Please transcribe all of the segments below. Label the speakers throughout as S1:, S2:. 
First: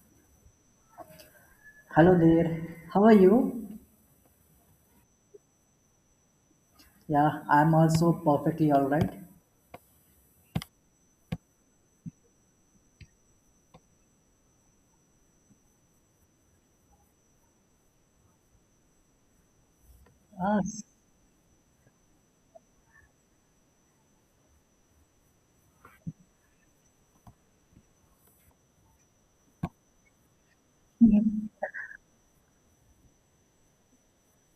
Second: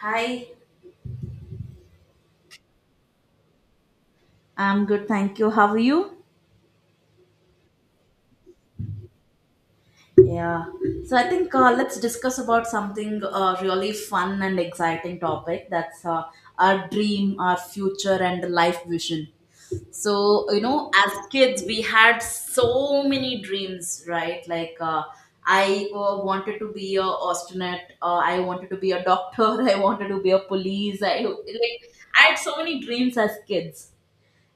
S1: Hi.
S2: Hello there. How are you?
S1: I'm good, thank you. How are you?
S2: Yeah, I'm also perfectly all right.
S1: Yeah. So I think let's discuss about something really fun and exciting topic. That's Our dream, our future, and life vision. So you
S2: Ah, s-
S1: know, as kids, we had so many dreams, right? I wanted to be a astronaut. I wanted to be a doctor. I wanted to be a police. I had so many dreams as kids.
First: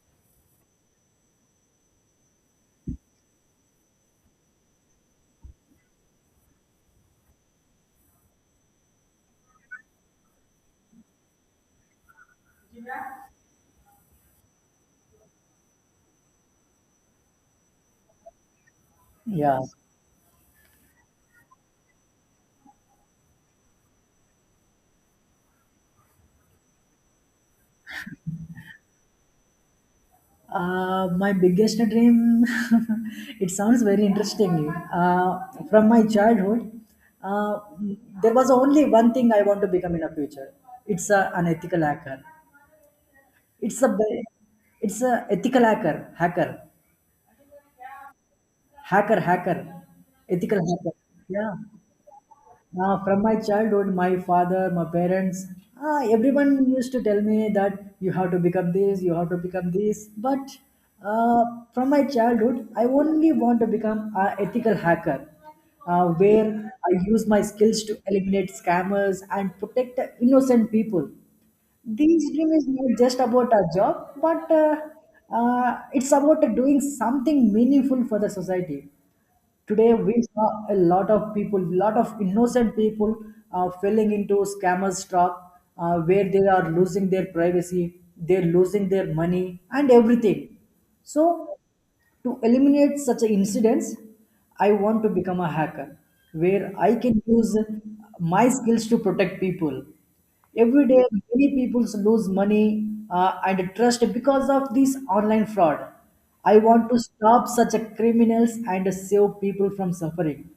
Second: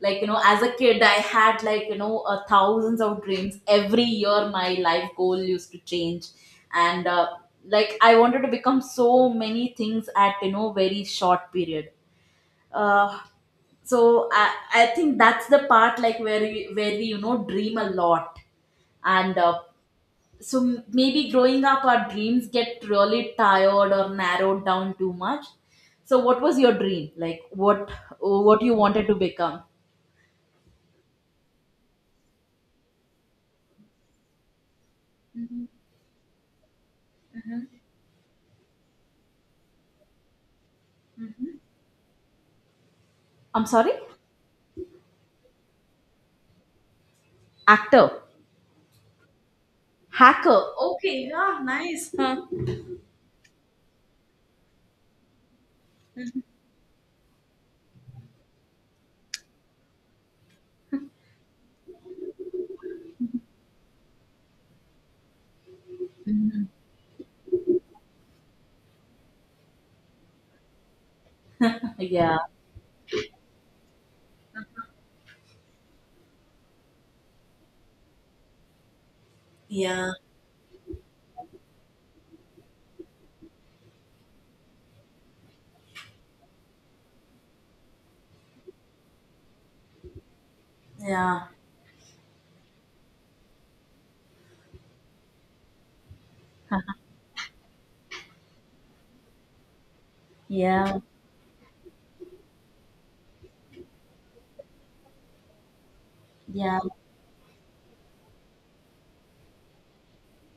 S1: Like you know, as a kid, I had, thousands of dreams. Every year my life goal used to change, and like I wanted to become so many things at, you know, very short period. uh, so I think that's the part, like, where we you know, dream a lot. And
S2: yeah.
S1: So maybe growing up our dreams get really tired or narrowed down too much. So what was your dream, like, what you wanted to become?
S2: My biggest dream, it sounds very interesting.
S1: Mhm.
S2: From my childhood, uh, there was only one thing I want to become in the future. An
S1: Mhm.
S2: ethical hacker.
S1: I'm
S2: It's a,
S1: sorry?
S2: ba- it's a ethical hacker, hacker,
S1: Actor.
S2: hacker, hacker, Ethical
S1: Hacker.
S2: hacker.
S1: Okay,
S2: Yeah.
S1: yeah, nice. Huh.
S2: From my childhood, my parents, everyone used to tell me that you have to pick up this, you have to pick up this. But uh, from my childhood, I only want to become an ethical hacker,
S1: Mhm.
S2: where I use my skills to eliminate scammers and protect the innocent people. This
S1: Yeah.
S2: dream is not just about a job, but it's about doing something meaningful for the society. Today
S1: Yeah,
S2: we saw a lot of innocent people falling into scammers trap, where they are losing their privacy, they're losing their money and everything. So
S1: yeah.
S2: to eliminate such a incidents, I want to become a hacker where I can use my skills to protect people. Every
S1: Yeah.
S2: day, many people lose money and trust because of this online fraud. I
S1: Yeah.
S2: want to stop such a criminals and save people from suffering.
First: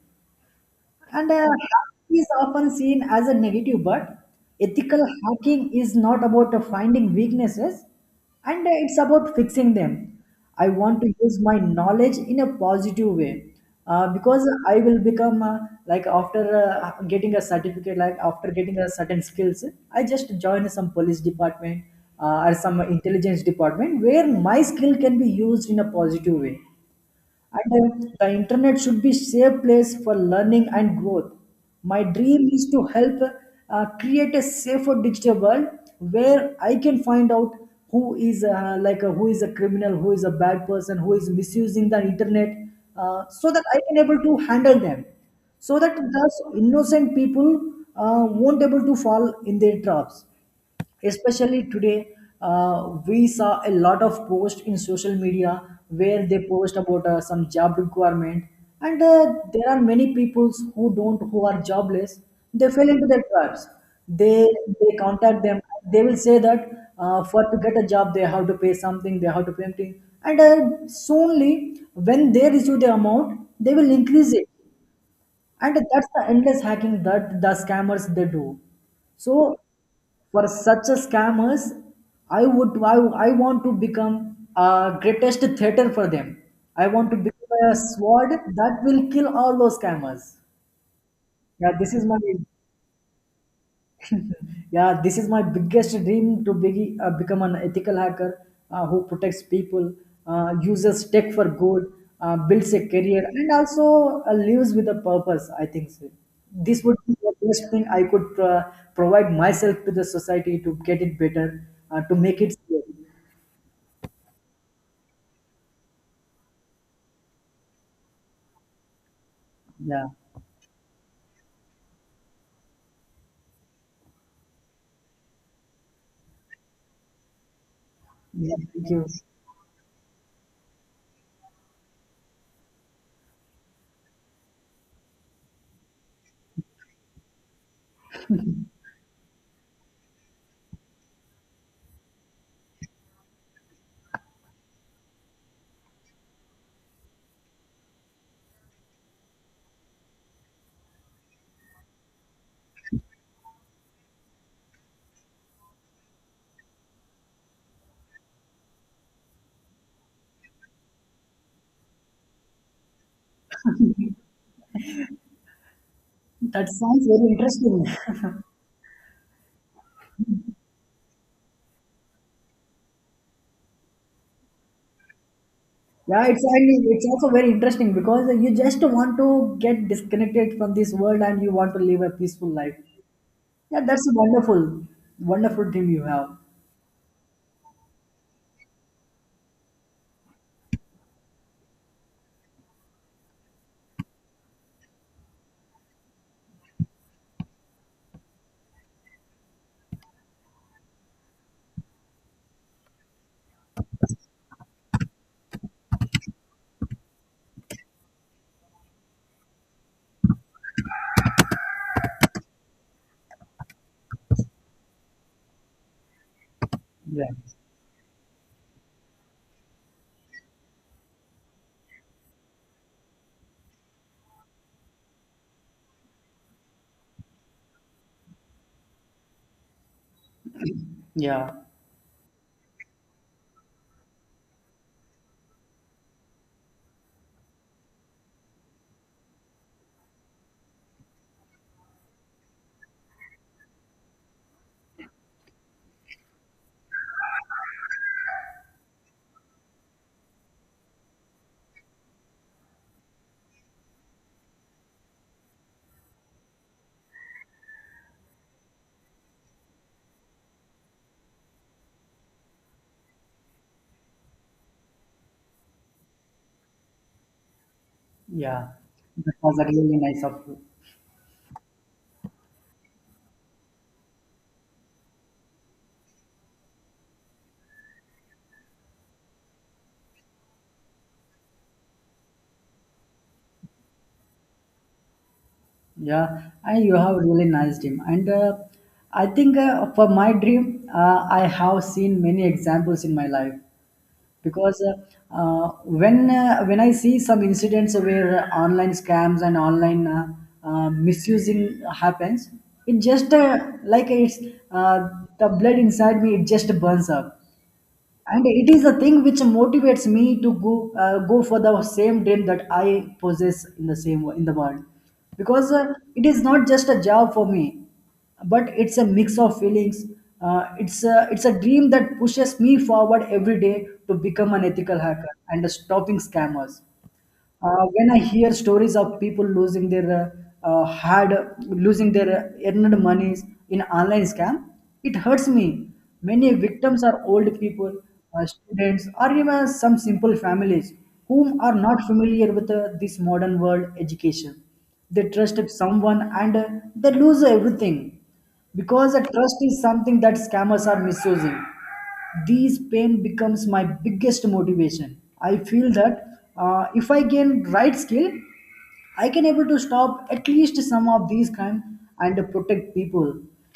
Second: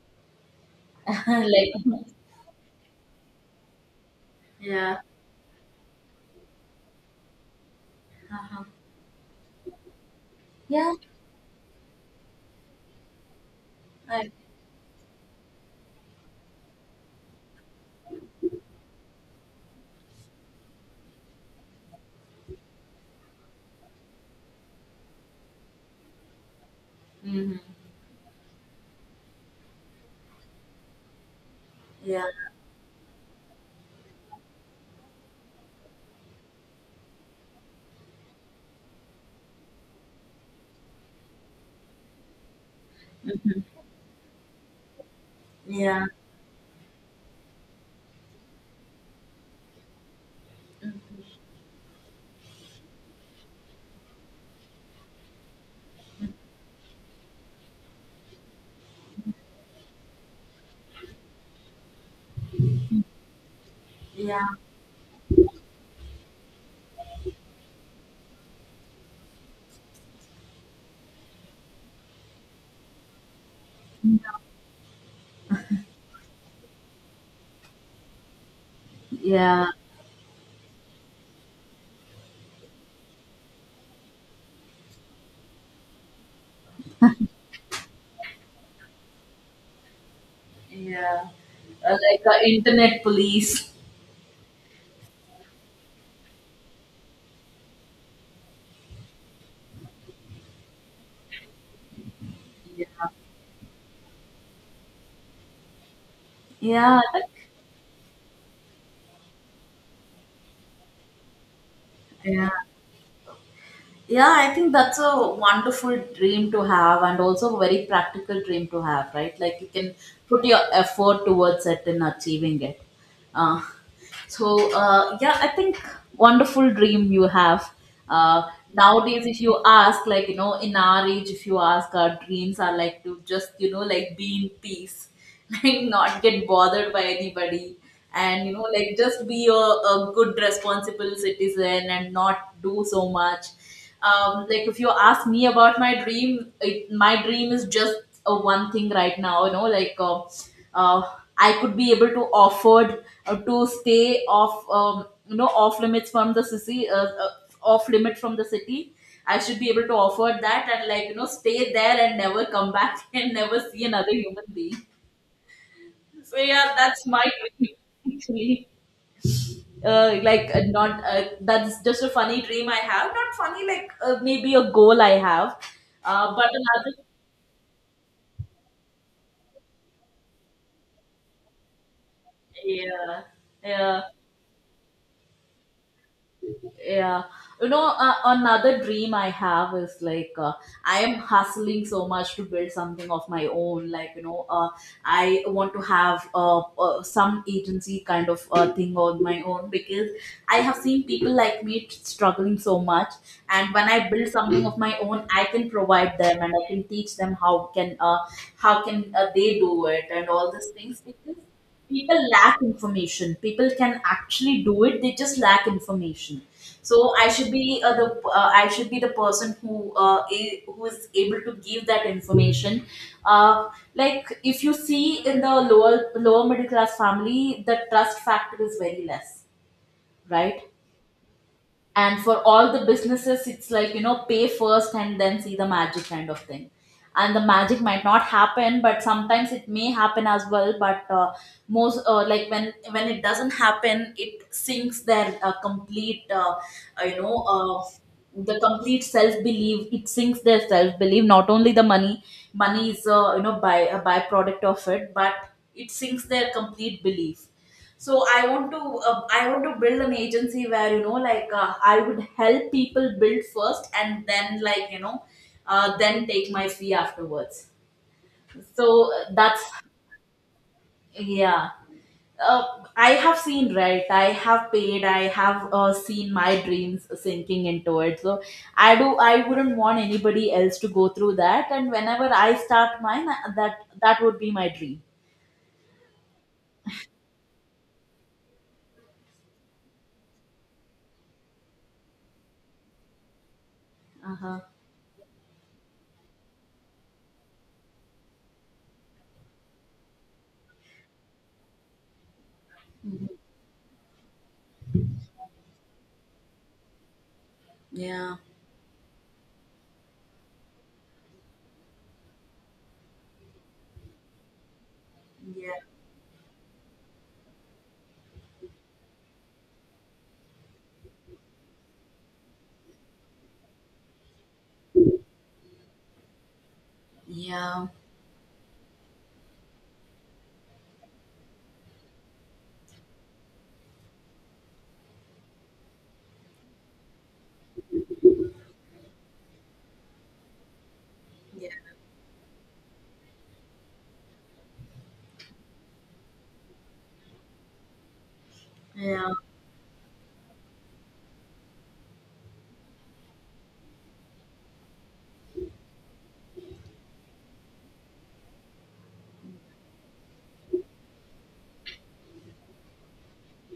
S2: And
S1: Like,
S2: Hacking is often seen as a negative, but
S1: yeah.
S2: ethical hacking is not about finding weaknesses,
S1: Uh-huh.
S2: and it's about fixing them. I
S1: Yeah.
S2: want to use my knowledge in a positive way,
S1: I.
S2: because I will become like after getting a certificate, like after getting a certain skills, I just join some police department, or some intelligence department where my skill can be used in a positive way.
S1: Hmm.
S2: And The internet should be safe place for learning and growth. My
S1: Yeah.
S2: dream is to help create a safer digital world where I can find out who is who is a criminal, who is a bad person, who is misusing the internet, so
S1: Mhm.
S2: that I can able to handle them, so that
S1: Yeah,
S2: thus innocent people won't able to fall in their traps, especially today. We saw a lot of posts in social media where they post about some job requirement, and there are many peoples who don't who are jobless. They fell into their traps. they
S1: yeah.
S2: they contact them. They will say that, for to get a job they have to pay something, they have to pay something. And soonly when they receive the amount they will increase it, and that's the endless hacking that the scammers they do. So
S1: Yeah.
S2: for such a scammers, i would i, I want to become a greatest theater for them. I want to become a sword that will kill all those scammers.
S1: Yeah.
S2: Yeah this is my
S1: Internet police.
S2: Yeah, this is my biggest dream to become an ethical hacker, who protects people, uses tech for good, builds
S1: Yeah.
S2: a career, and also lives with a purpose. I think so. This would
S1: Yeah.
S2: be
S1: Like,
S2: the best thing I could provide myself to the society to get it better, to make
S1: yeah.
S2: it safe.
S1: Yeah, I think that's a wonderful dream to have, and also a very practical dream to have, right? Like, you can
S2: Yeah,
S1: put your effort towards it in achieving it. Uh, so, yeah, I think wonderful dream you have.
S2: yeah, thank you.
S1: Nowadays, if you ask, like, you know, in our age, if you ask, our dreams are like to just, you know, like be in peace, like not get bothered by anybody, and, you know, like just be a good, responsible citizen and not do so much. Um, like, if you ask me about my dream, it, my dream is just a one thing right now, you know, uh, I could be able to afford to stay off, you know, off limits from the city, off limit from the city. I should be able to afford that, and, like, you know, stay there and never come back and never see another human being. So
S2: That
S1: yeah, that's
S2: sounds
S1: my
S2: very
S1: dream.
S2: interesting.
S1: Actually, not that's just a funny dream I have. Not funny, like, maybe a goal I have.
S2: Yeah, it's
S1: But
S2: I mean,
S1: another,
S2: it's also very interesting because you just want to get disconnected from this world and you want to live a peaceful life.
S1: yeah,
S2: Yeah,
S1: yeah.
S2: that's a wonderful team you have.
S1: Yeah. You know, another dream I have is I am hustling so much to build something of my own. Like, you know, I want to have some agency kind of thing on my own, because I have seen people like me struggling so much. And when I build something of my own, I can provide them and I can teach them how can they do it and all these things, because people lack information. People can actually do it, they just lack information. So i
S2: Yeah,
S1: should be uh, the I should be the person who who is able to give that information. Uh, like if you see in the lower lower middle class family, the trust factor is very less, right?
S2: yeah,
S1: And for all the businesses, it's like, you know, pay first and then see the magic kind of thing. And the magic might not happen, but sometimes it may happen as well. But uh, most uh, like, when it doesn't happen, it sinks their complete you know the complete self belief, it sinks their self belief, not only the money. Money is, you know, by a byproduct of it, but it sinks their complete belief. So I want to, I want to build an agency where, you know, like, I would help people build first and then, like, you know, then take my fee afterwards.
S2: yeah.
S1: So
S2: That was
S1: that's
S2: a really nice of you.
S1: yeah. Uh, I have seen, right? I have paid. I have seen my dreams sinking into it. So I do. I wouldn't want anybody else to go through that. And whenever I start mine, that that would be my dream.
S2: Yeah, and you have a really nice dream. And I think for my dream, I have seen many examples in my life.
S1: Uh huh.
S2: Because when When I see some incidents where online scams and online misusing happens, it just like it's uh, the blood inside me, it just burns up,
S1: Yeah.
S2: and it is a thing which motivates me to go for the same dream that I possess in the world.
S1: Yeah.
S2: Because It is not just a job for me, but it's a mix of feelings. It's a dream that pushes me forward every day to become an ethical hacker and a stopping scammers.
S1: Yeah.
S2: When I hear stories of people losing their uh, uh, hard, losing their earned monies in online scam, it hurts me. Many victims are old people, students, or even some simple families whom
S1: Yeah.
S2: are not familiar with this modern world education. They trust someone, and they lose everything, because
S1: Yeah.
S2: trust is something that scammers are misusing. These pain becomes my biggest motivation. I feel that if I gain right skill, I can able to stop at least some of these crime and protect people.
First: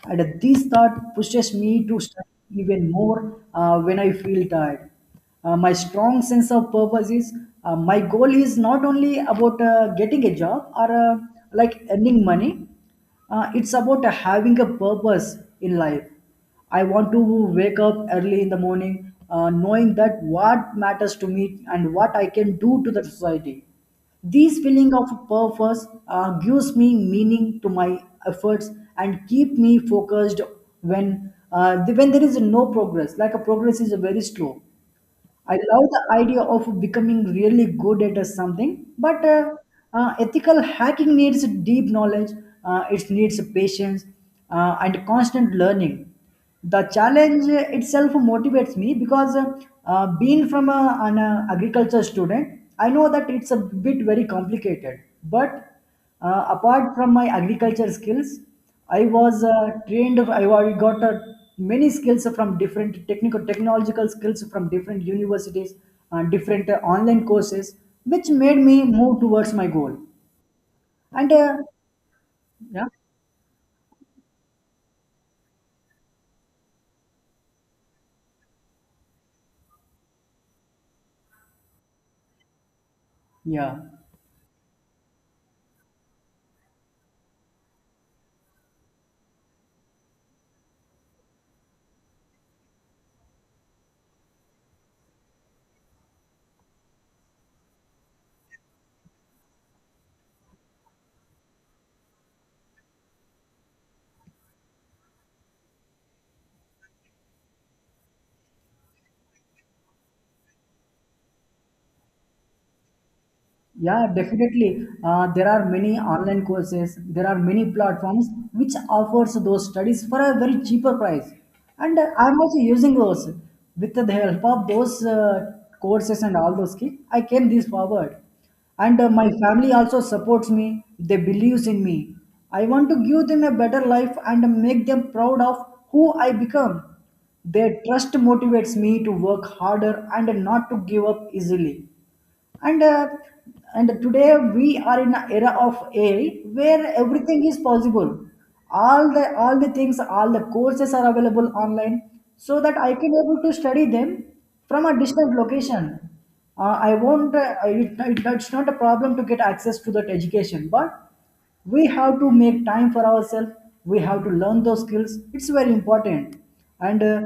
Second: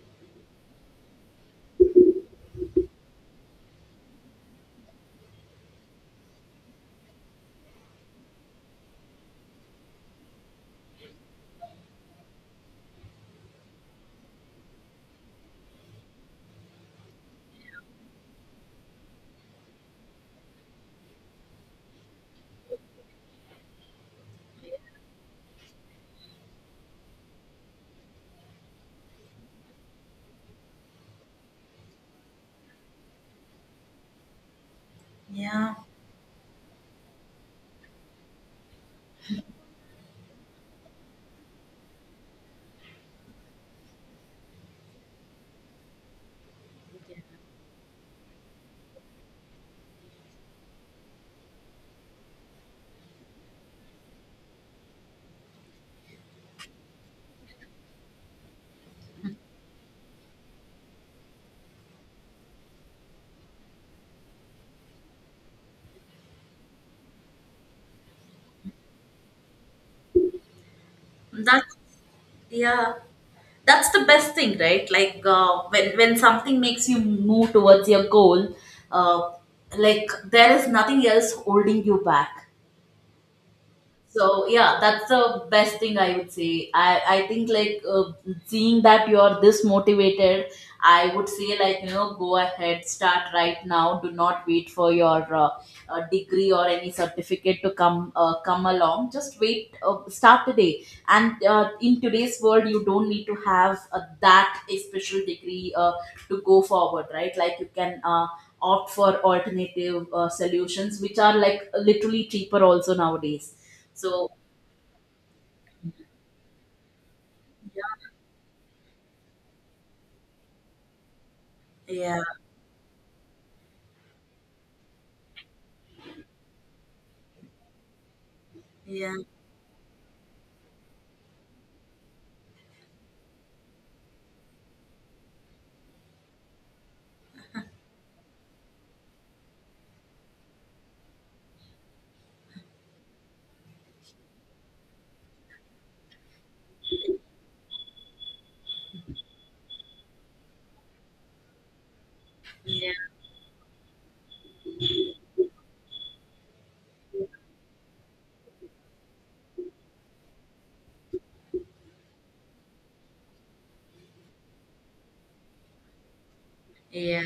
S2: And this thought pushes me to study even more when I feel tired. My strong sense of purpose is, my goal is not only about getting a job, or earning money. It's about having a purpose in life. I want to wake up early in the morning, knowing that what matters to me and what I can do to the society. This feeling of purpose gives me meaning to my efforts, and keep me focused when when there is no progress. Like a progress is very slow. I
S1: Yeah,
S2: love the idea of becoming really good at something, but ethical hacking needs deep knowledge, it needs patience, and constant learning. The challenge itself motivates me because being from an agriculture student, I know that it's a bit very complicated, but apart from my agriculture skills, I was trained. I wa- got many skills from different technical technological skills from different universities, different online courses, which made me move towards my goal. And
S1: that's
S2: yeah,
S1: yeah, that's the best thing, right? Like, when something makes you move towards your goal, uh, like, there is nothing else holding you back.
S2: yeah.
S1: So yeah, that's the best thing I would say. I think, like, seeing that you're this motivated, I would say, like, you know, go ahead, start right now. Do not wait for your degree or any certificate to come come along. Just wait, start today. And in today's world, you don't need to have that a special degree to go forward, right? Like, you can. Opt for alternative solutions which are, like, literally cheaper also nowadays.
S2: Yeah,
S1: So
S2: definitely. There are many online courses. There are many platforms which offers those studies for a very cheaper price, and
S1: yeah,
S2: I'm also using those. With the help of those courses and all those things, I came this forward, and
S1: yeah,
S2: my family also supports me. They believes in me. I want to give them a better life and make them proud of who I become. Their trust motivates me to work harder and not to give up easily, and uh, and today we are in an era of AI where everything is possible. All the things, all the courses are available online, so that I can able to study them from a distant location. I won't. It's not a problem to get access to that education, but we have to make time for ourselves. We have to learn those skills. It's very important, and
S1: yeah,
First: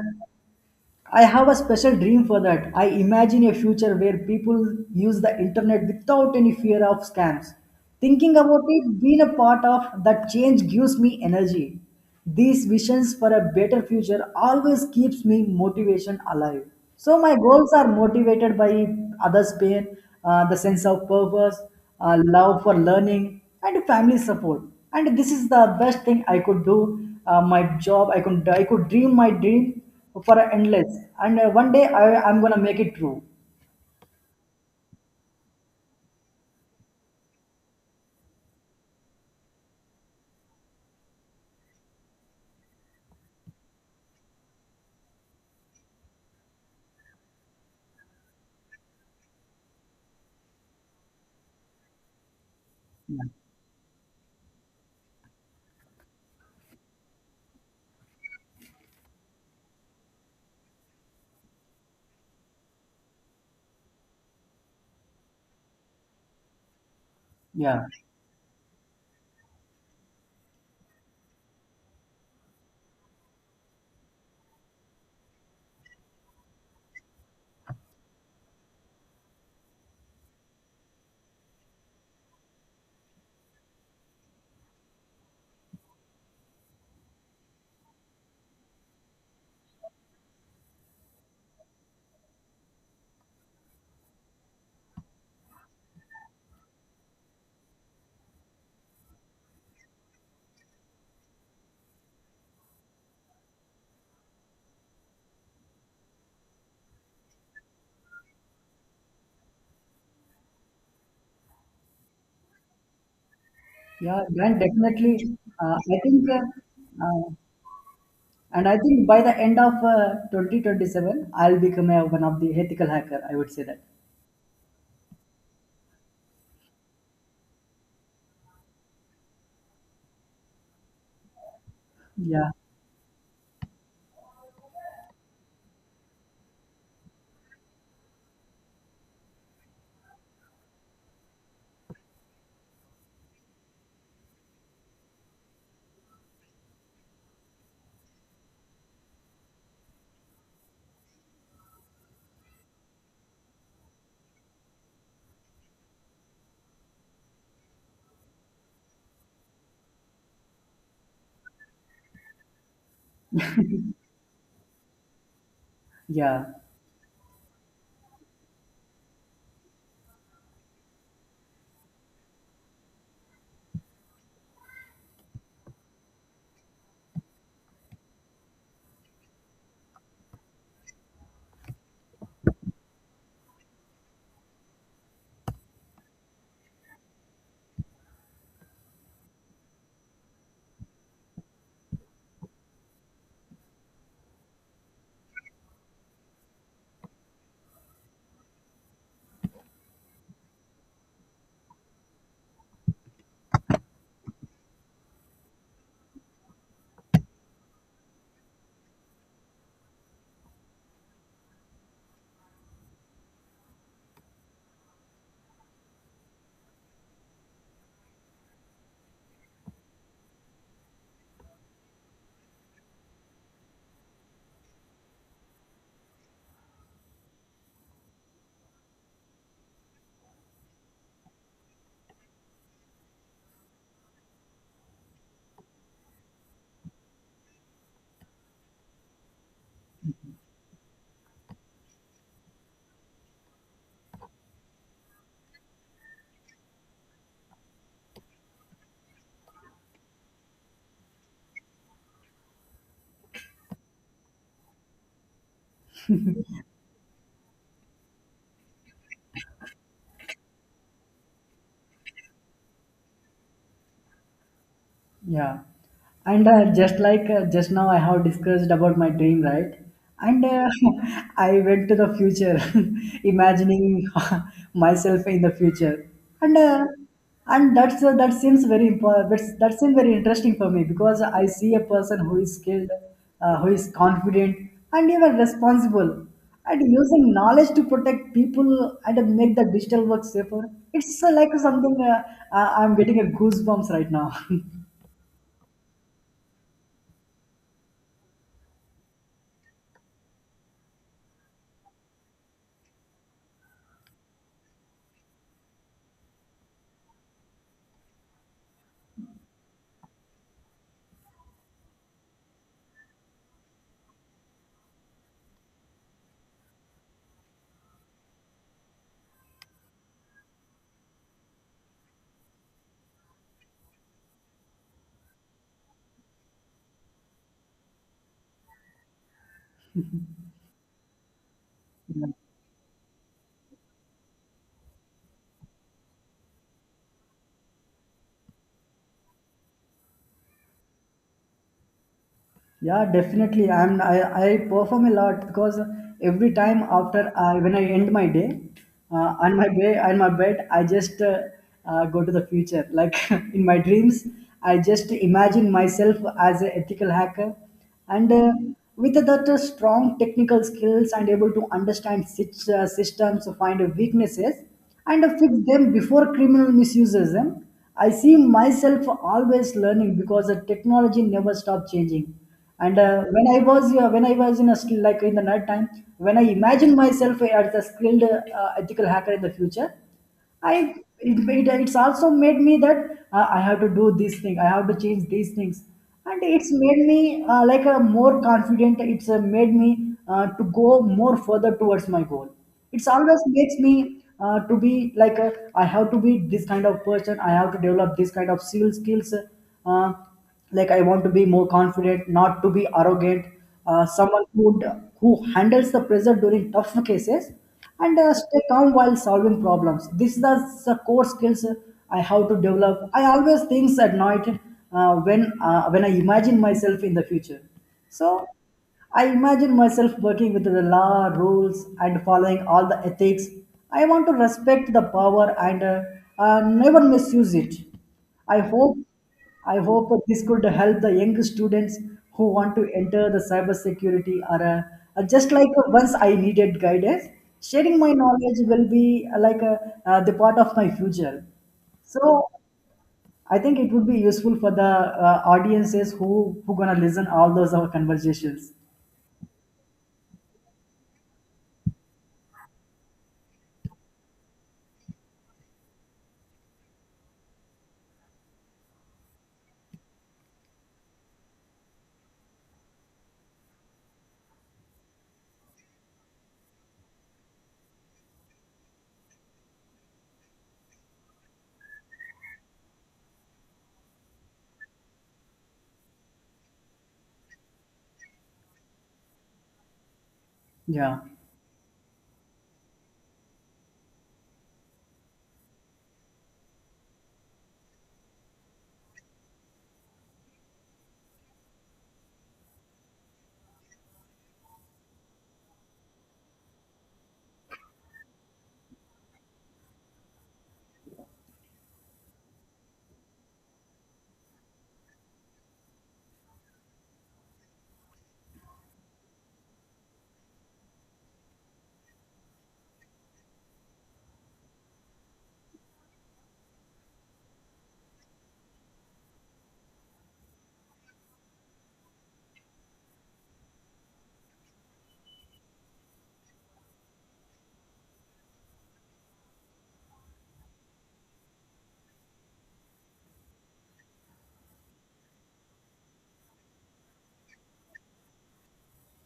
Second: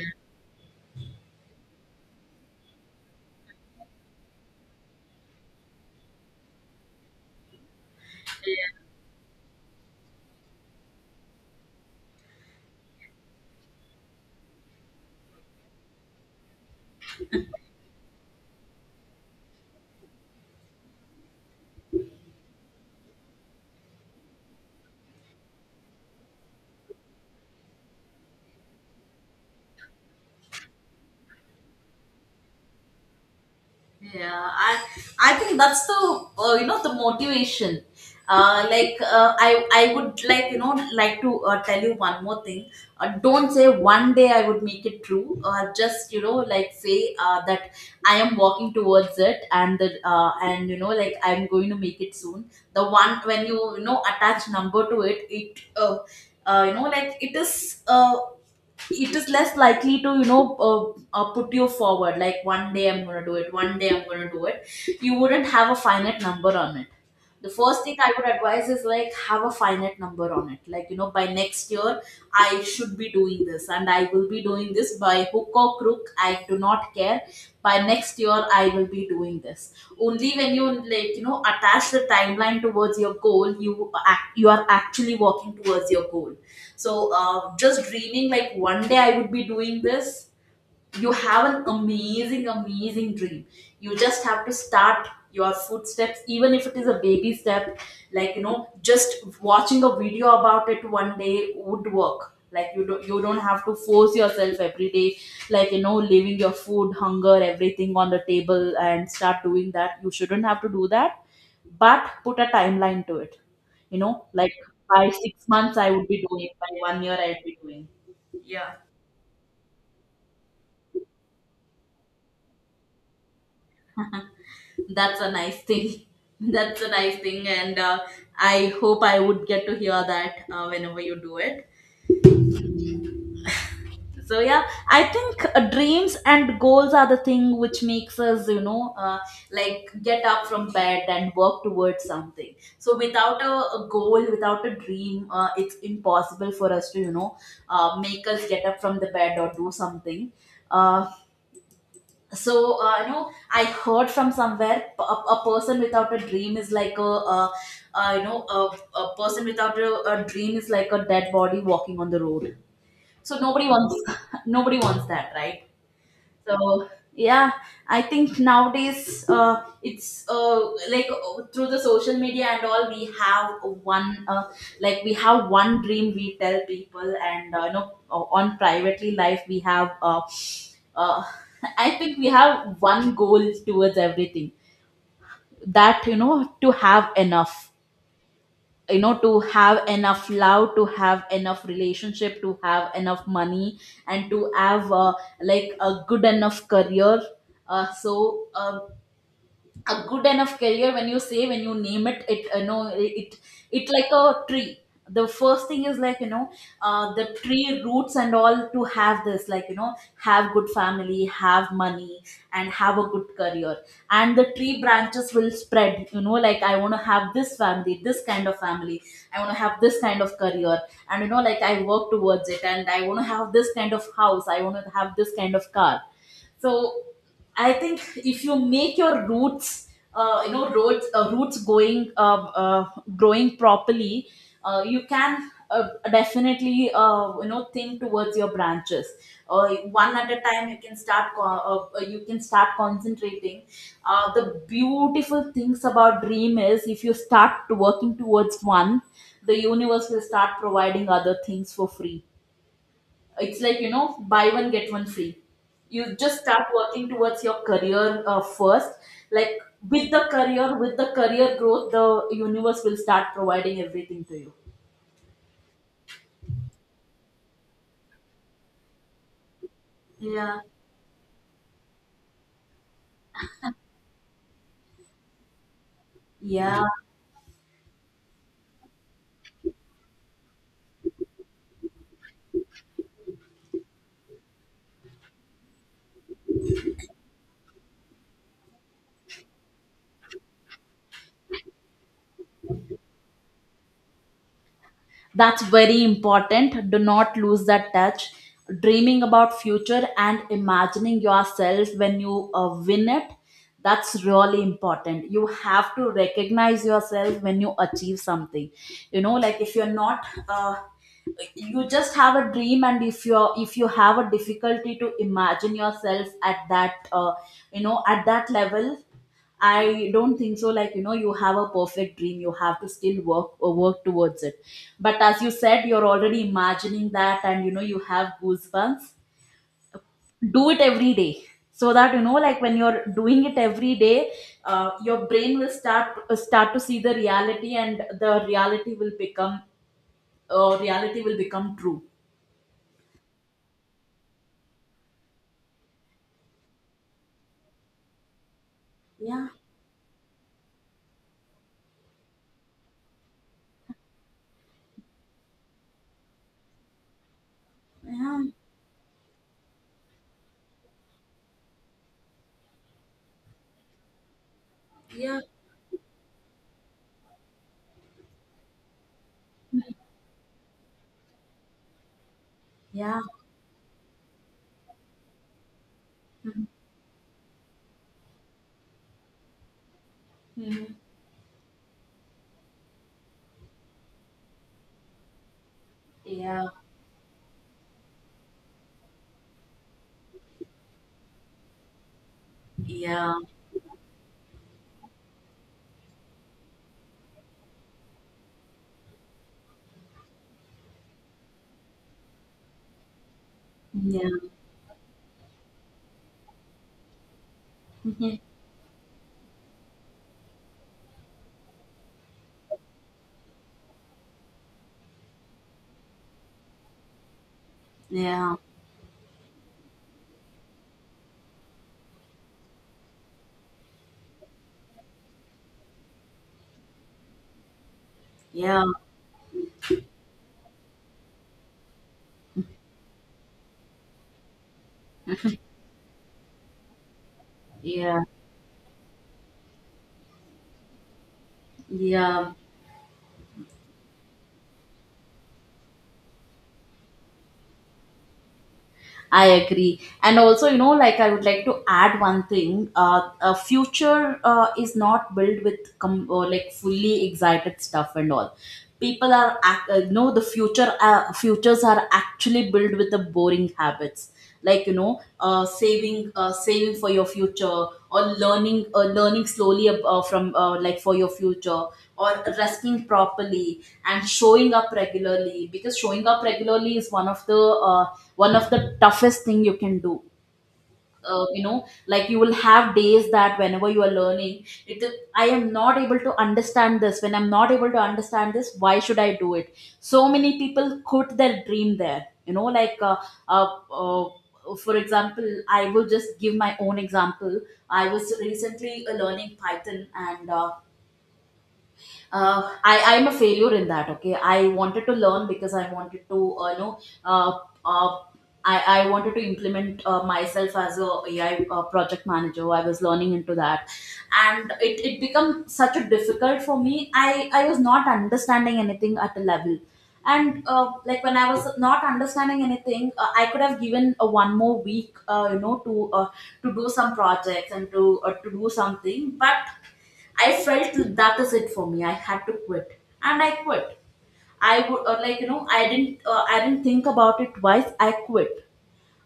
S2: I have a special dream for that. I imagine a future where people use the internet without any fear of scams. Thinking about it, being a part of that change gives me energy. These visions for a better future always keeps me motivation alive. So my goals are motivated by others' pain, the sense of purpose, love for learning, and family support. And this is the best thing I could do. My job, I could dream my dream for endless. And One day I I'm gonna make it true.
S1: yeah. I think that's the, you know, the motivation. I would like, you know, like, to tell you one more thing. Don't say one day I would make it true. Just, you know, like, say that I am walking towards it and the and you know, like, I'm going to make it soon. The
S2: Yeah,
S1: one when you know, attach number to it, you know, like, it is less likely to, you know, put you forward. Like, one day I'm going to do it, one day I'm going to do it, you wouldn't have a finite number on it. The first
S2: yeah,
S1: thing I would advise is, like, have a finite number on it. Like, you know, by next year I should be doing this, and I will be doing this by hook or crook, I do not care. By next year I will be doing this. Only when you, like, you know, attach the timeline towards your goal, you act, you are actually working towards your goal. So just dreaming, like, one day I would be doing this. You have an amazing amazing dream. You just have to start your footsteps, even if it is a baby step. Like, you know, just watching a video about it one day would work. Like, you don't have to force yourself every day, like, you know, leaving your food, hunger, everything on the table and start doing that. You shouldn't have to do that. But put a timeline to it. You
S2: yeah.
S1: know, like,
S2: Then
S1: by
S2: definitely,
S1: 6 months I would be doing, by one year
S2: uh,
S1: I'd be doing.
S2: and
S1: Yeah.
S2: I think by the end of 2027, I'll become one of the ethical hacker. I would say that.
S1: That's a nice thing, that's a nice thing. And I hope I would get to hear that whenever you do it.
S2: Yeah,
S1: So yeah, I think, dreams and goals are the thing which makes us, you know, like, get up from bed and work towards something. So without a, a goal, without a dream, it's impossible for us to, you know, make us get up from the bed or do something. Uh, so you know, I heard from somewhere, a person without a dream is like a, uh, you know, a person without a, a dream is like a dead body walking on the road. So nobody wants, nobody wants that, right?
S2: yeah.
S1: So yeah, I think nowadays it's like through the social media and all, we have one, like, we have one dream we tell people, and, you know, on privately life we have uh, I think we have one goal towards everything. That, you know, to have enough, you know, to have enough love, to have enough relationship, to have enough money, and to have, like, a good enough career. uh, so um, a good enough career, when you say, when you name it, it, you know, it like a tree. The first thing is, like, you know, the tree roots and all to have this, like, you know, have good family, have money, and have a good career. And the tree branches will spread, you know, like, I want to have this family, this kind of family, I want to have this kind of career. And, you know, like, I work towards it, and I want to have this kind of house, I want to have this kind of car. So I think if you make your roots, you know, roots, roots going, growing properly, you can definitely, you know, think towards your branches. One at a time, you can start. You can start concentrating. The beautiful things about dream is if you start working towards one, the universe will start providing other things for free. It's like, you know, buy one get one free. You just start working towards your career first, like with the career, with the career growth, the universe will start providing everything to you.
S2: Yeah, and just now, I have discussed about my dream, right? And
S1: Yeah.
S2: I went to the future, imagining myself in the future, and
S1: Yeah.
S2: uh, and that's that seems very important. That seems very interesting for me because I see a person who is skilled, who is confident, and even responsible, and using knowledge to protect people and make the digital work safer. It's like something I'm getting a goosebumps right now.
S1: That's very important, do not lose that touch. Dreaming about future and imagining yourself when you win it, that's really important. You have to recognize yourself when you achieve something. You know, like if you're not, uh, you just have a dream, and if you have a difficulty to imagine yourself at that, you know, at that level, I don't think so. Like, you know, you have a perfect dream, you have to still work or work towards it. But as you said, you're already imagining that, and you know, you have goosebumps. Do it every day, so that, you know, like when you're doing it every day, your brain will start to see the reality, and the reality will become, reality will become true.
S2: Yeah, definitely. I perform a lot because every time after I when I end my day,
S1: Yeah,
S2: on my bed I just go to the future. Like in my dreams, I just imagine myself as an ethical hacker, and
S1: yeah,
S2: with that strong technical skills and able to understand systems, find weaknesses, and
S1: yeah,
S2: fix them before criminal misuses them. I see myself always learning because the technology never stops changing, and
S1: yeah.
S2: uh, when i was uh, when I was in a skill like in the night time, when I
S1: Mhm.
S2: imagine myself as a skilled ethical hacker in the future,
S1: Mhm.
S2: I it's also made me that I have to do this thing, I have to change these things, and
S1: Yeah,
S2: it's made me like a more confident. It's made me to go more further towards my goal. It's
S1: yeah,
S2: always makes me to be like a, I have to be this kind of person. I have to develop this kind of skills. Uh, like I want to be more confident, not to be arrogant.
S1: yeah.
S2: Someone who handles the pressure during tough cases and
S1: Mhm.
S2: stay calm while solving problems. This is the core skills I have to develop. I always think at night when I imagine myself in the future. So
S1: Yeah,
S2: I imagine myself working with the law, rules, and following all the ethics. I want to respect the power and never misuse it. I
S1: yeah.
S2: hope I hope this could help the young students who want to enter the cybersecurity era. Just like once I needed guidance, sharing my
S1: Yeah,
S2: knowledge will be like a, the part of my future. So
S1: yeah,
S2: I think it would be useful for the audiences who gonna listen all those our conversations.
S1: I agree. And also, you know, like I would like to add one thing. A future is not built with or like fully excited stuff and all. No, the futures are actually built with the boring habits. Like, you know, saving, saving for your future, or learning, learning slowly ab- from like for your future, or resting properly and showing up regularly, because showing up regularly is one of the toughest thing you can do.
S2: Yeah.
S1: You know, like you will have days that whenever you are learning. I am not able to understand this. When I'm not able to understand this, why should I do it? So many people quit their dream there. You know, like, uh, uh, for example, I will just give my own example. I was recently learning Python, and I'm a failure in that. Okay, I wanted to learn because I wanted to you know, uh, uh, I wanted to implement myself as a AI project manager. I was learning into that, and it became such a difficult for me. I was not understanding anything at a level. And like when I was not understanding anything, I could have given a one more week, you know, to do some projects and to do something. But I felt that is it for me. I had to quit, and I quit. I would, or like, you know, I didn't think about it twice. I quit.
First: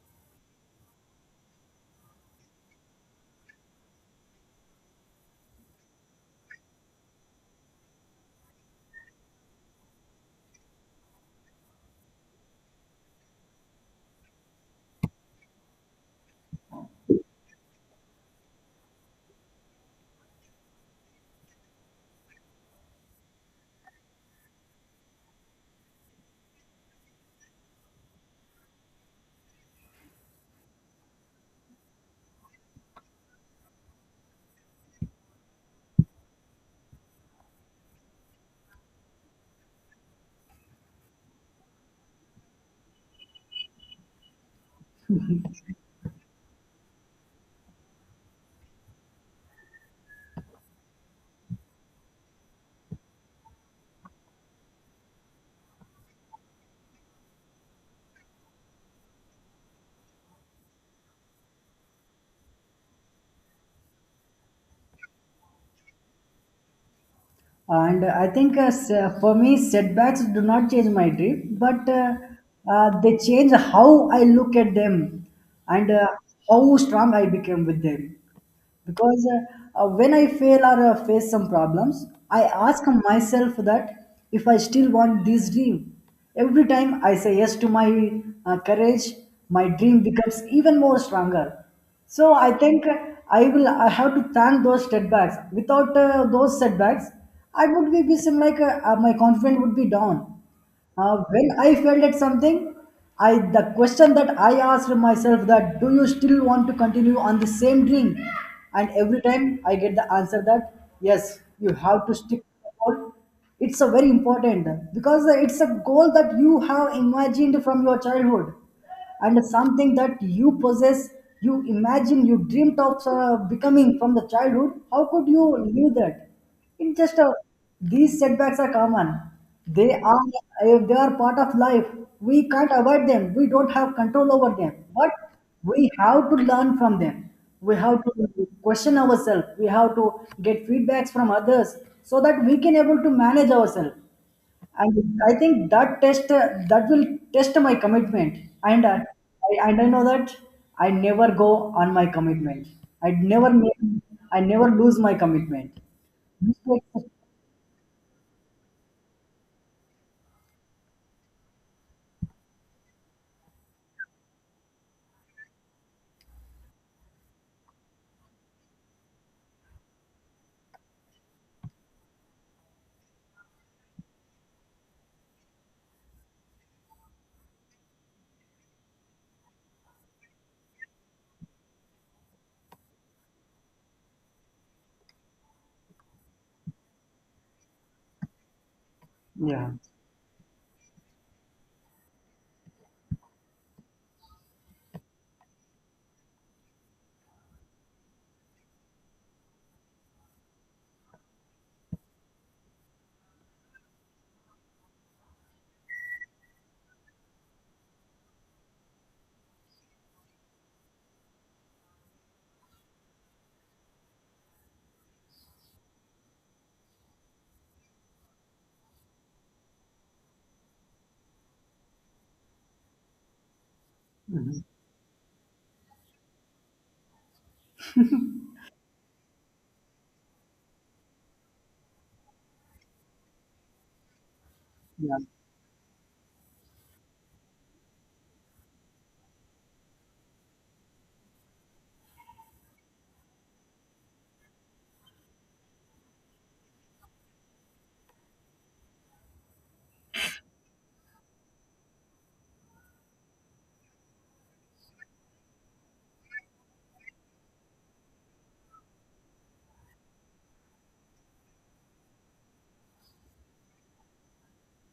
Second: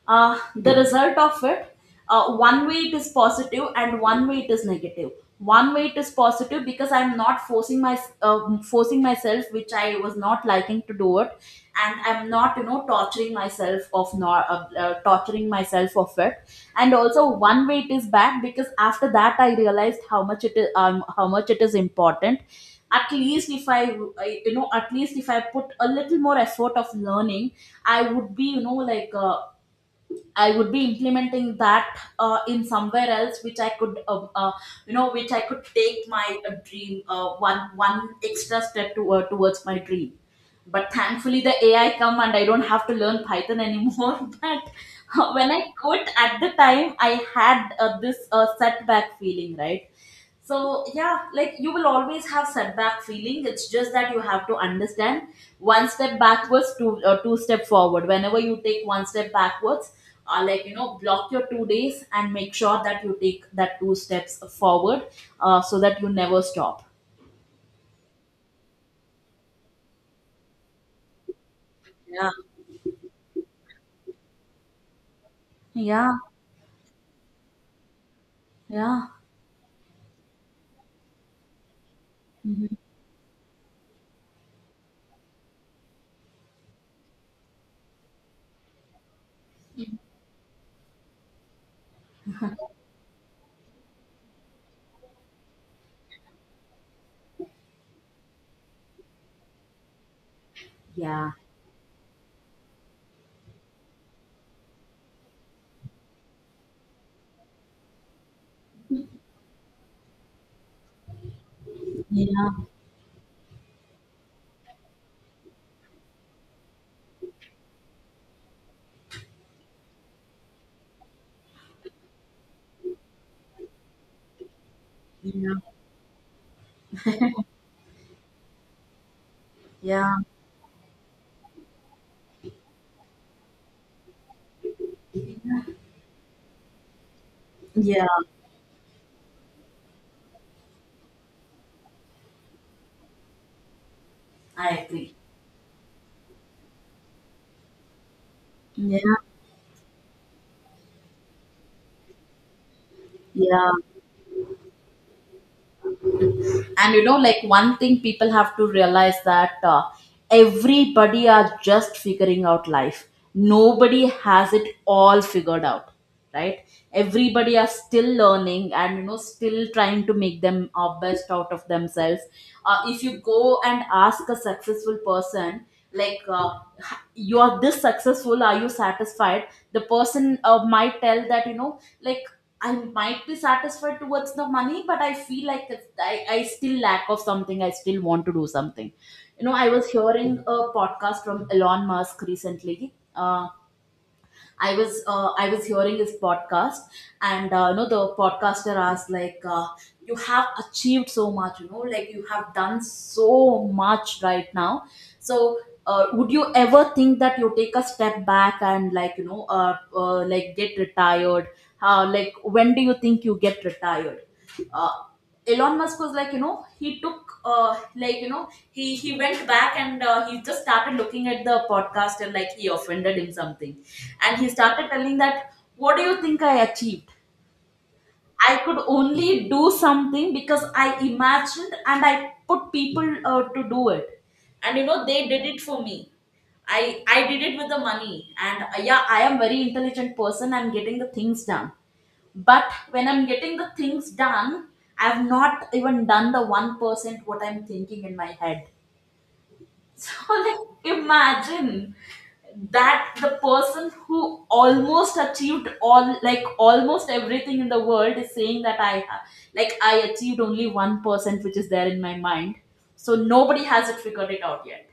S1: The result of it, one way it is positive, and one way it is negative. One way it is positive because I'm not forcing my, forcing myself, which I was not liking to do it, and I'm not, you know, torturing myself of not, torturing myself of it. And also, one way it is bad because after that I realized how much it is, how much it is important. At least if I, you know, at least if I put a little more effort of learning, I would be, you know, like, I would be implementing that in somewhere else, which I could, you know, which I could take my dream one extra step towards my dream. But thankfully, the AI come and I don't have to learn Python anymore. But when I quit at the time, I had this setback feeling, right? So yeah, like you will always have setback feeling. It's just that you have to understand, one step backwards, two step forward. Whenever you take one step backwards, like, you know, block your 2 days and make sure that you take that two steps forward, so that you never stop.
S2: And I think for me setbacks do not change my dream, but
S1: Yeah,
S2: they change how I look at them, and
S1: yeah,
S2: how strong I became with them,
S1: yeah.
S2: because when I fail or face some problems, I
S1: Mhm.
S2: ask myself that if I still want this dream. Every time I say yes to my courage, my dream becomes even more stronger. So I think I have to thank those setbacks. Without those setbacks, I would be some like my confidence would be down.
S1: Yeah,
S2: When I failed at something, I the question that I asked myself, that do you still want to continue on the same dream? And every time I get the answer that yes, you have to stick to
S1: yeah,
S2: the goal. It's a very important because it's a goal that you have imagined from your childhood and something that you possess. You dreamt of becoming from the childhood. How could you
S1: yeah,
S2: leave that in just a, these setbacks are common. They
S1: yeah,
S2: are If they are part of life, we can't avoid them, we don't have control over them, but we have to learn from them. We have
S1: yeah.
S2: to question ourselves. We have to get feedbacks from others so that we can able to manage ourselves.
S1: I agree.
S2: And I think that will test my commitment. And
S1: Yeah,
S2: uh, I know that I never go on my commitment. I never
S1: yeah.
S2: make, I never lose my commitment.
S1: And you
S2: Mistakes-
S1: know, like, one thing people have to realize, that everybody are just figuring out life, nobody has it all figured out, right? Everybody are still learning, and you know, still trying to make them best out of themselves. If you go and ask a successful person, like, you are this successful, are you satisfied? The person might tell that, you know, like, I might be satisfied towards the money, but I feel like I still lack of something, I still want to do something. You know, I
S2: Yeah,
S1: was hearing a podcast from Elon Musk recently. I was hearing his podcast, and you know, the podcaster asked like, "You have achieved so much, you know, like you have done so much right now. So, would you ever think that you take a step back and, like, you know, like, get retired? How, like, when do you think you get retired?" Uh, Elon Musk was like, you know, he took, like, you know, he went back and he just started looking at the podcast, and like, he offended him something, and he started telling that, "What do you think I achieved? I could only do something because I imagined and I put people to do it, and you know,
S2: yeah.
S1: they did it for me." I did it with the money, and yeah, I am very intelligent person. I'm getting the things done, but when I'm getting the things done, I've not even done the 1% what I'm thinking in my head. So like, imagine that the person who almost achieved all, like almost everything in the world, is saying that like, I achieved only 1% which is there in my mind. So nobody has it figured it out yet,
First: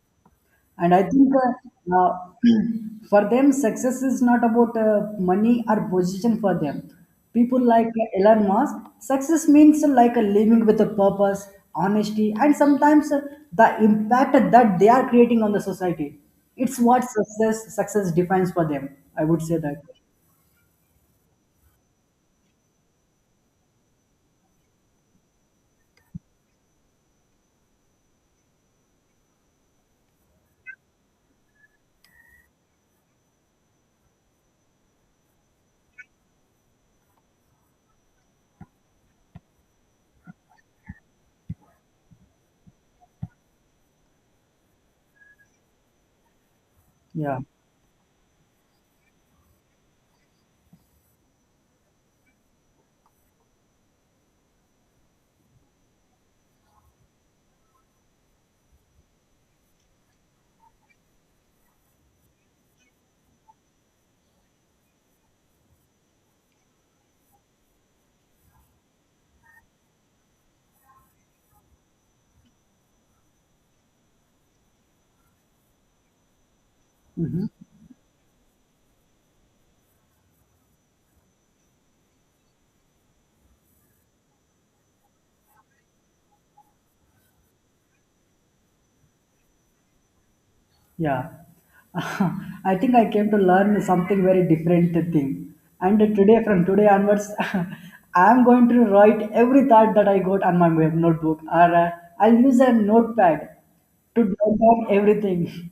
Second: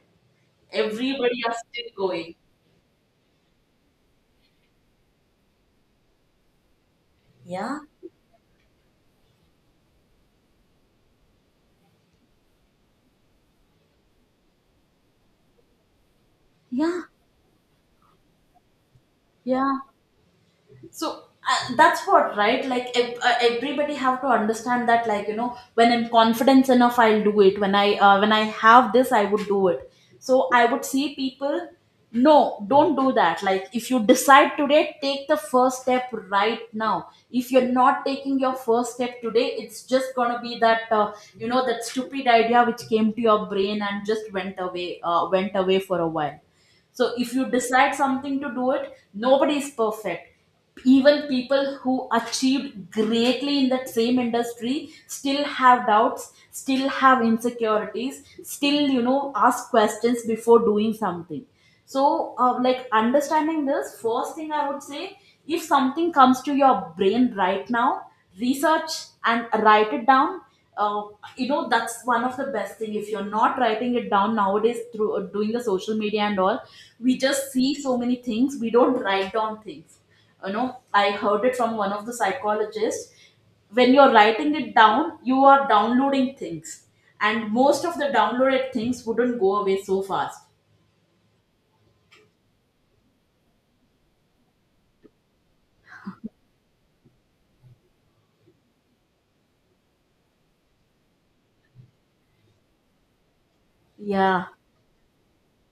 S2: And I think
S1: everybody are still going.
S2: for them, success is not about money or position for them. People
S1: Yeah,
S2: like Elon Musk, success means like a living with a purpose, honesty, and sometimes the impact that they are creating on the society. It's
S1: yeah,
S2: what success defines for them. I would say
S1: yeah.
S2: that.
S1: So that's what, right? Like, everybody have to understand that, like, you know, when I'm confident enough I'll do it, when I when I have this I would do it. So I would see people, no, don't do that. Like, if you decide today, take the first step right now. If you're not taking your first step today, it's just gonna be that, you know, that stupid idea which came to your brain and just went away, went away for a while. So if
S2: Yeah.
S1: you decide something to do it, nobody is perfect. Even people who achieved greatly in that same industry still have doubts, still have insecurities, still, you know, ask questions before doing something. So, like, understanding this, first thing I would say, if something comes to your brain right now, research and write it down. uh, you know, that's one of the best thing. If you're not writing it down nowadays through doing the social media and all, we just see so many things, we don't write down things. You know, I heard it from one of the psychologists, when you're writing it down you are downloading things, and most of the downloaded things wouldn't go away so fast.
S2: Yeah, I think I came to learn something very different thing. And today, from today onwards, I'm going to write every thought that I got on my web notebook, or I'll use a notepad to
S1: Yeah.
S2: note down everything.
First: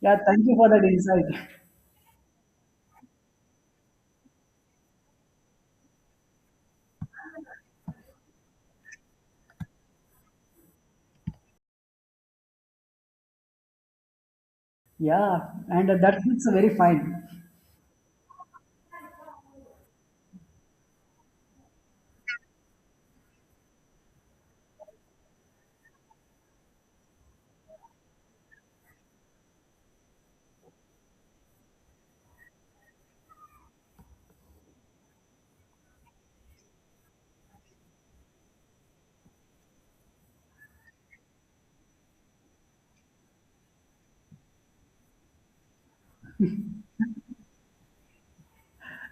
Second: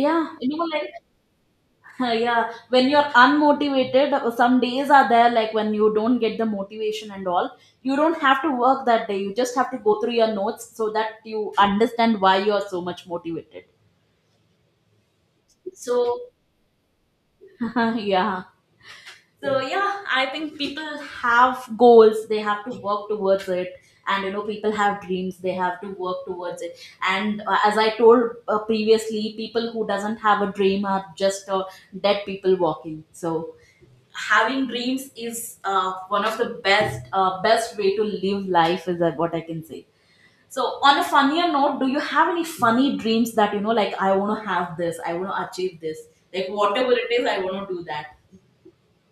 S2: Yeah, thank
S1: you
S2: you
S1: know,
S2: for that
S1: like,
S2: insight.
S1: yeah, when you're unmotivated, some days are there, like, when you don't get the motivation and all, you don't have to work that day, you just have to go through your notes so that you understand why you are so much motivated.
S2: Yeah, and
S1: So,
S2: that it's very fine.
S1: yeah, so yeah, I think people have goals, they have to work towards it, and you know, people have dreams, they have to work towards it. And as I told previously, people who doesn't have a dream are just, dead people walking. So, having dreams is one of the best way to live life, is that what I can say. So, on a funnier note, do you have any funny dreams that, you know, like, I want to have this, I want to achieve this, like, whatever it is, I want to do that.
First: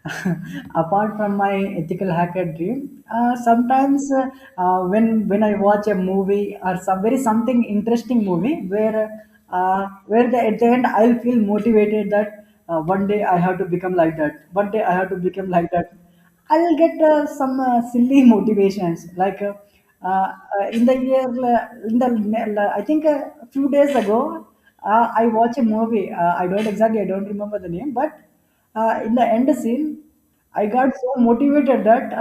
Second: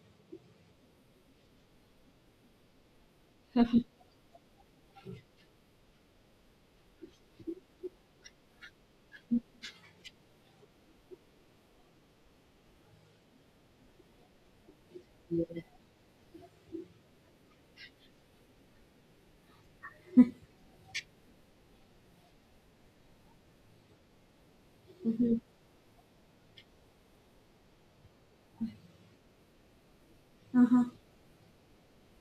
S2: Apart from my ethical hacker dream, sometimes when I watch a movie or some very something interesting movie where at the end I'll feel motivated that one day I have to become like that. One day I have to become like that. I'll get some silly motivations like uh, in the year uh, in the I think a few days ago I
S1: Mhm.
S2: watched a movie. I don't remember the name, but in the end scene, I
S1: Uh-huh.
S2: got so motivated that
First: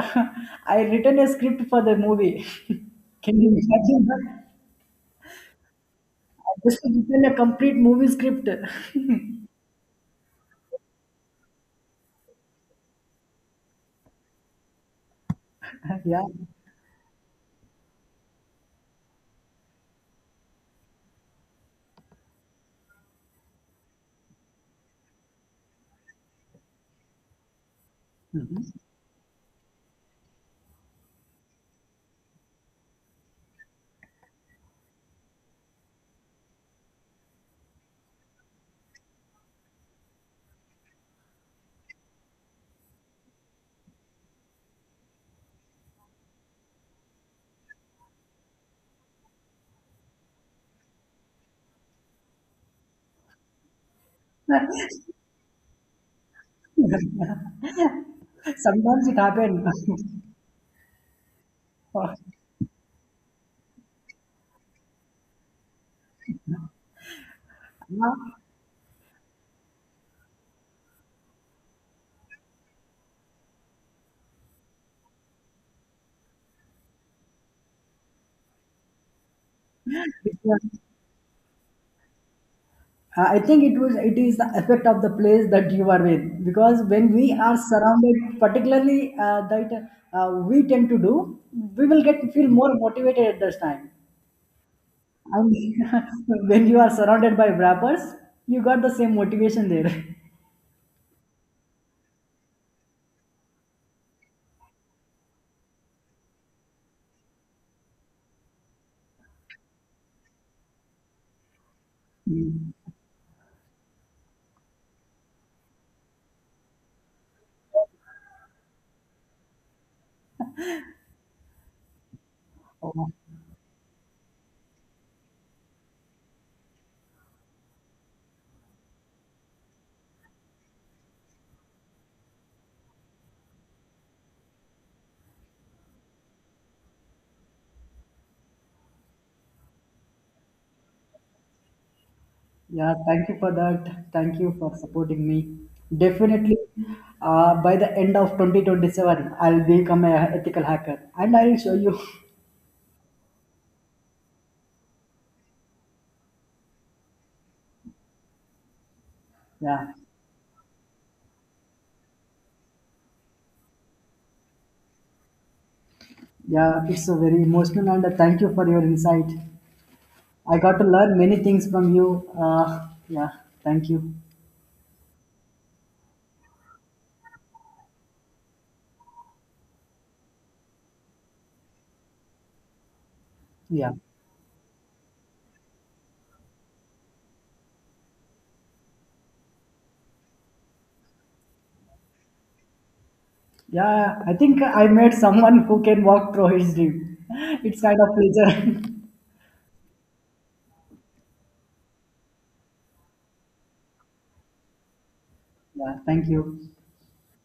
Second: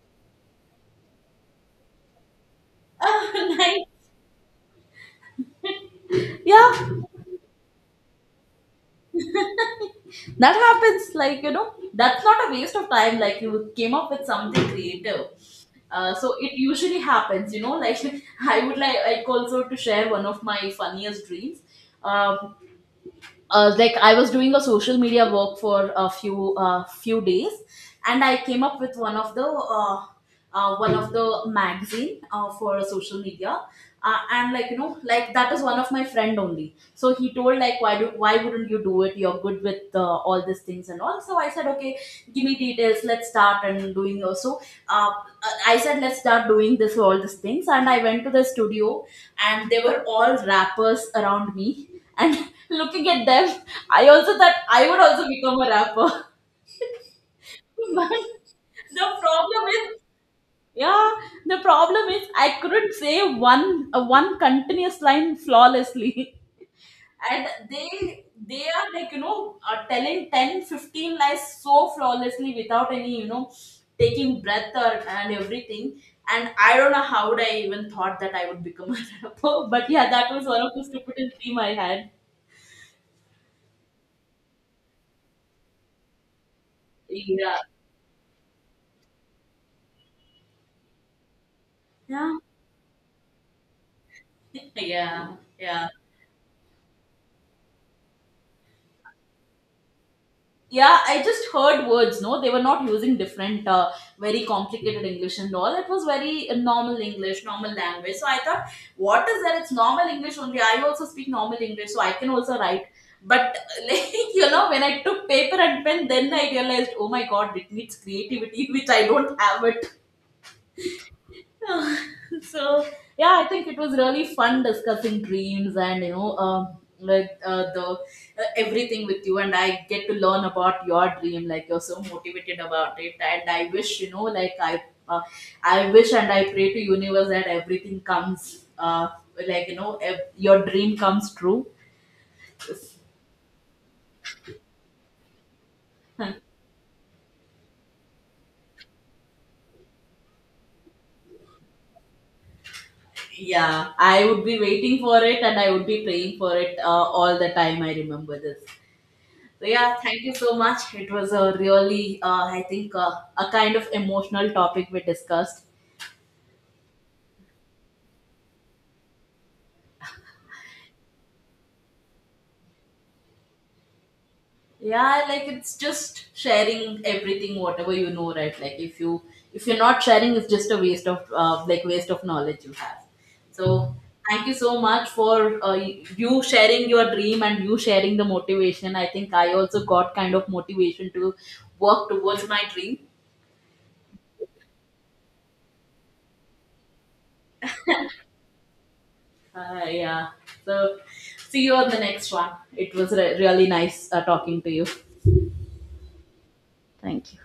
S2: I written a script for the movie. Can you
S1: Like,
S2: imagine that? I just
S1: yeah,
S2: written a complete movie script.
S1: that happens. Like, you know, that's not a waste of time, like, you came up with something creative.
S2: Yeah.
S1: So, it usually happens, you know, like, I would like also to share one of my funniest dreams. Um like, I was doing a social media work for a few days, and I came up with one of the one of the magazine for social media, and like, you know, like, that is one of my friend only. So he told like, why wouldn't you do it? You're good with all these things and all. So I said, okay, give me details. Let's start and doing so. Uh, I said, let's start doing this all these things, and I went to the studio, and they were all rappers around me, and looking at them, I also thought I would also become a rapper. But the
S2: Sometimes it
S1: problem is,
S2: happens.
S1: yeah, the problem is I couldn't say one continuous line flawlessly. And they are like, you know, telling 10, 15 lies so flawlessly without any, you know, taking breath or and everything. And I don't know how would I even thought that I would become a rapper. But
S2: Yeah.
S1: yeah, that was one of the stupidest dream I had.
S2: I think it is the effect of the place that you are in because when we are
S1: Yeah.
S2: surrounded, particularly that we tend to do, we will get
S1: Yeah.
S2: feel more motivated at this time.
S1: Yeah,
S2: And
S1: yeah.
S2: when you are surrounded by rappers, you got the same motivation there.
S1: Yeah, I just heard words, no? They were not using different, very complicated English and all. It was very normal English, normal language. So I thought, what is that? It's normal English only. I also speak normal English, so I can also
S2: Mm.
S1: write. But, like, you know, when I took paper and pen, then I realized, oh my God, it needs creativity, which I don't have it. So
S2: Oh,
S1: yeah, I think it was really fun discussing dreams and, you know, like, the everything with you, and I get to learn about your dream, like, you're so motivated about it, and I wish, you know, like, I, uh, I wish and I pray to universe that everything comes, like, you know, your dream comes true.
S2: yeah, thank you for that. Thank you for supporting me. Definitely, by the end of 2027, I'll become a ethical hacker and I'll show you.
S1: Yeah, I would be waiting for it, and I would be praying for it, all the time I remember this. So yeah,
S2: Yeah.
S1: thank you so much. It was a really, I think, a kind of emotional topic we discussed.
S2: Yeah, it's a very emotional and thank you for your insight. I got to learn many things from you. Yeah, thank you.
S1: Yeah, like, it's just sharing everything, whatever you know, right? Like, if you, if you're not sharing, it's just a waste of, like, waste of knowledge you have.
S2: Yeah.
S1: So, thank you so much for you sharing your dream and you sharing the motivation. I think I also got kind of motivation to work towards my dream.
S2: Yeah, I think I met someone who can walk through his dream. It's kind of pleasure.
S1: Yeah. So, see you on the next one. It was really nice talking to you.
S2: Yeah, thank you.
S1: Thank you.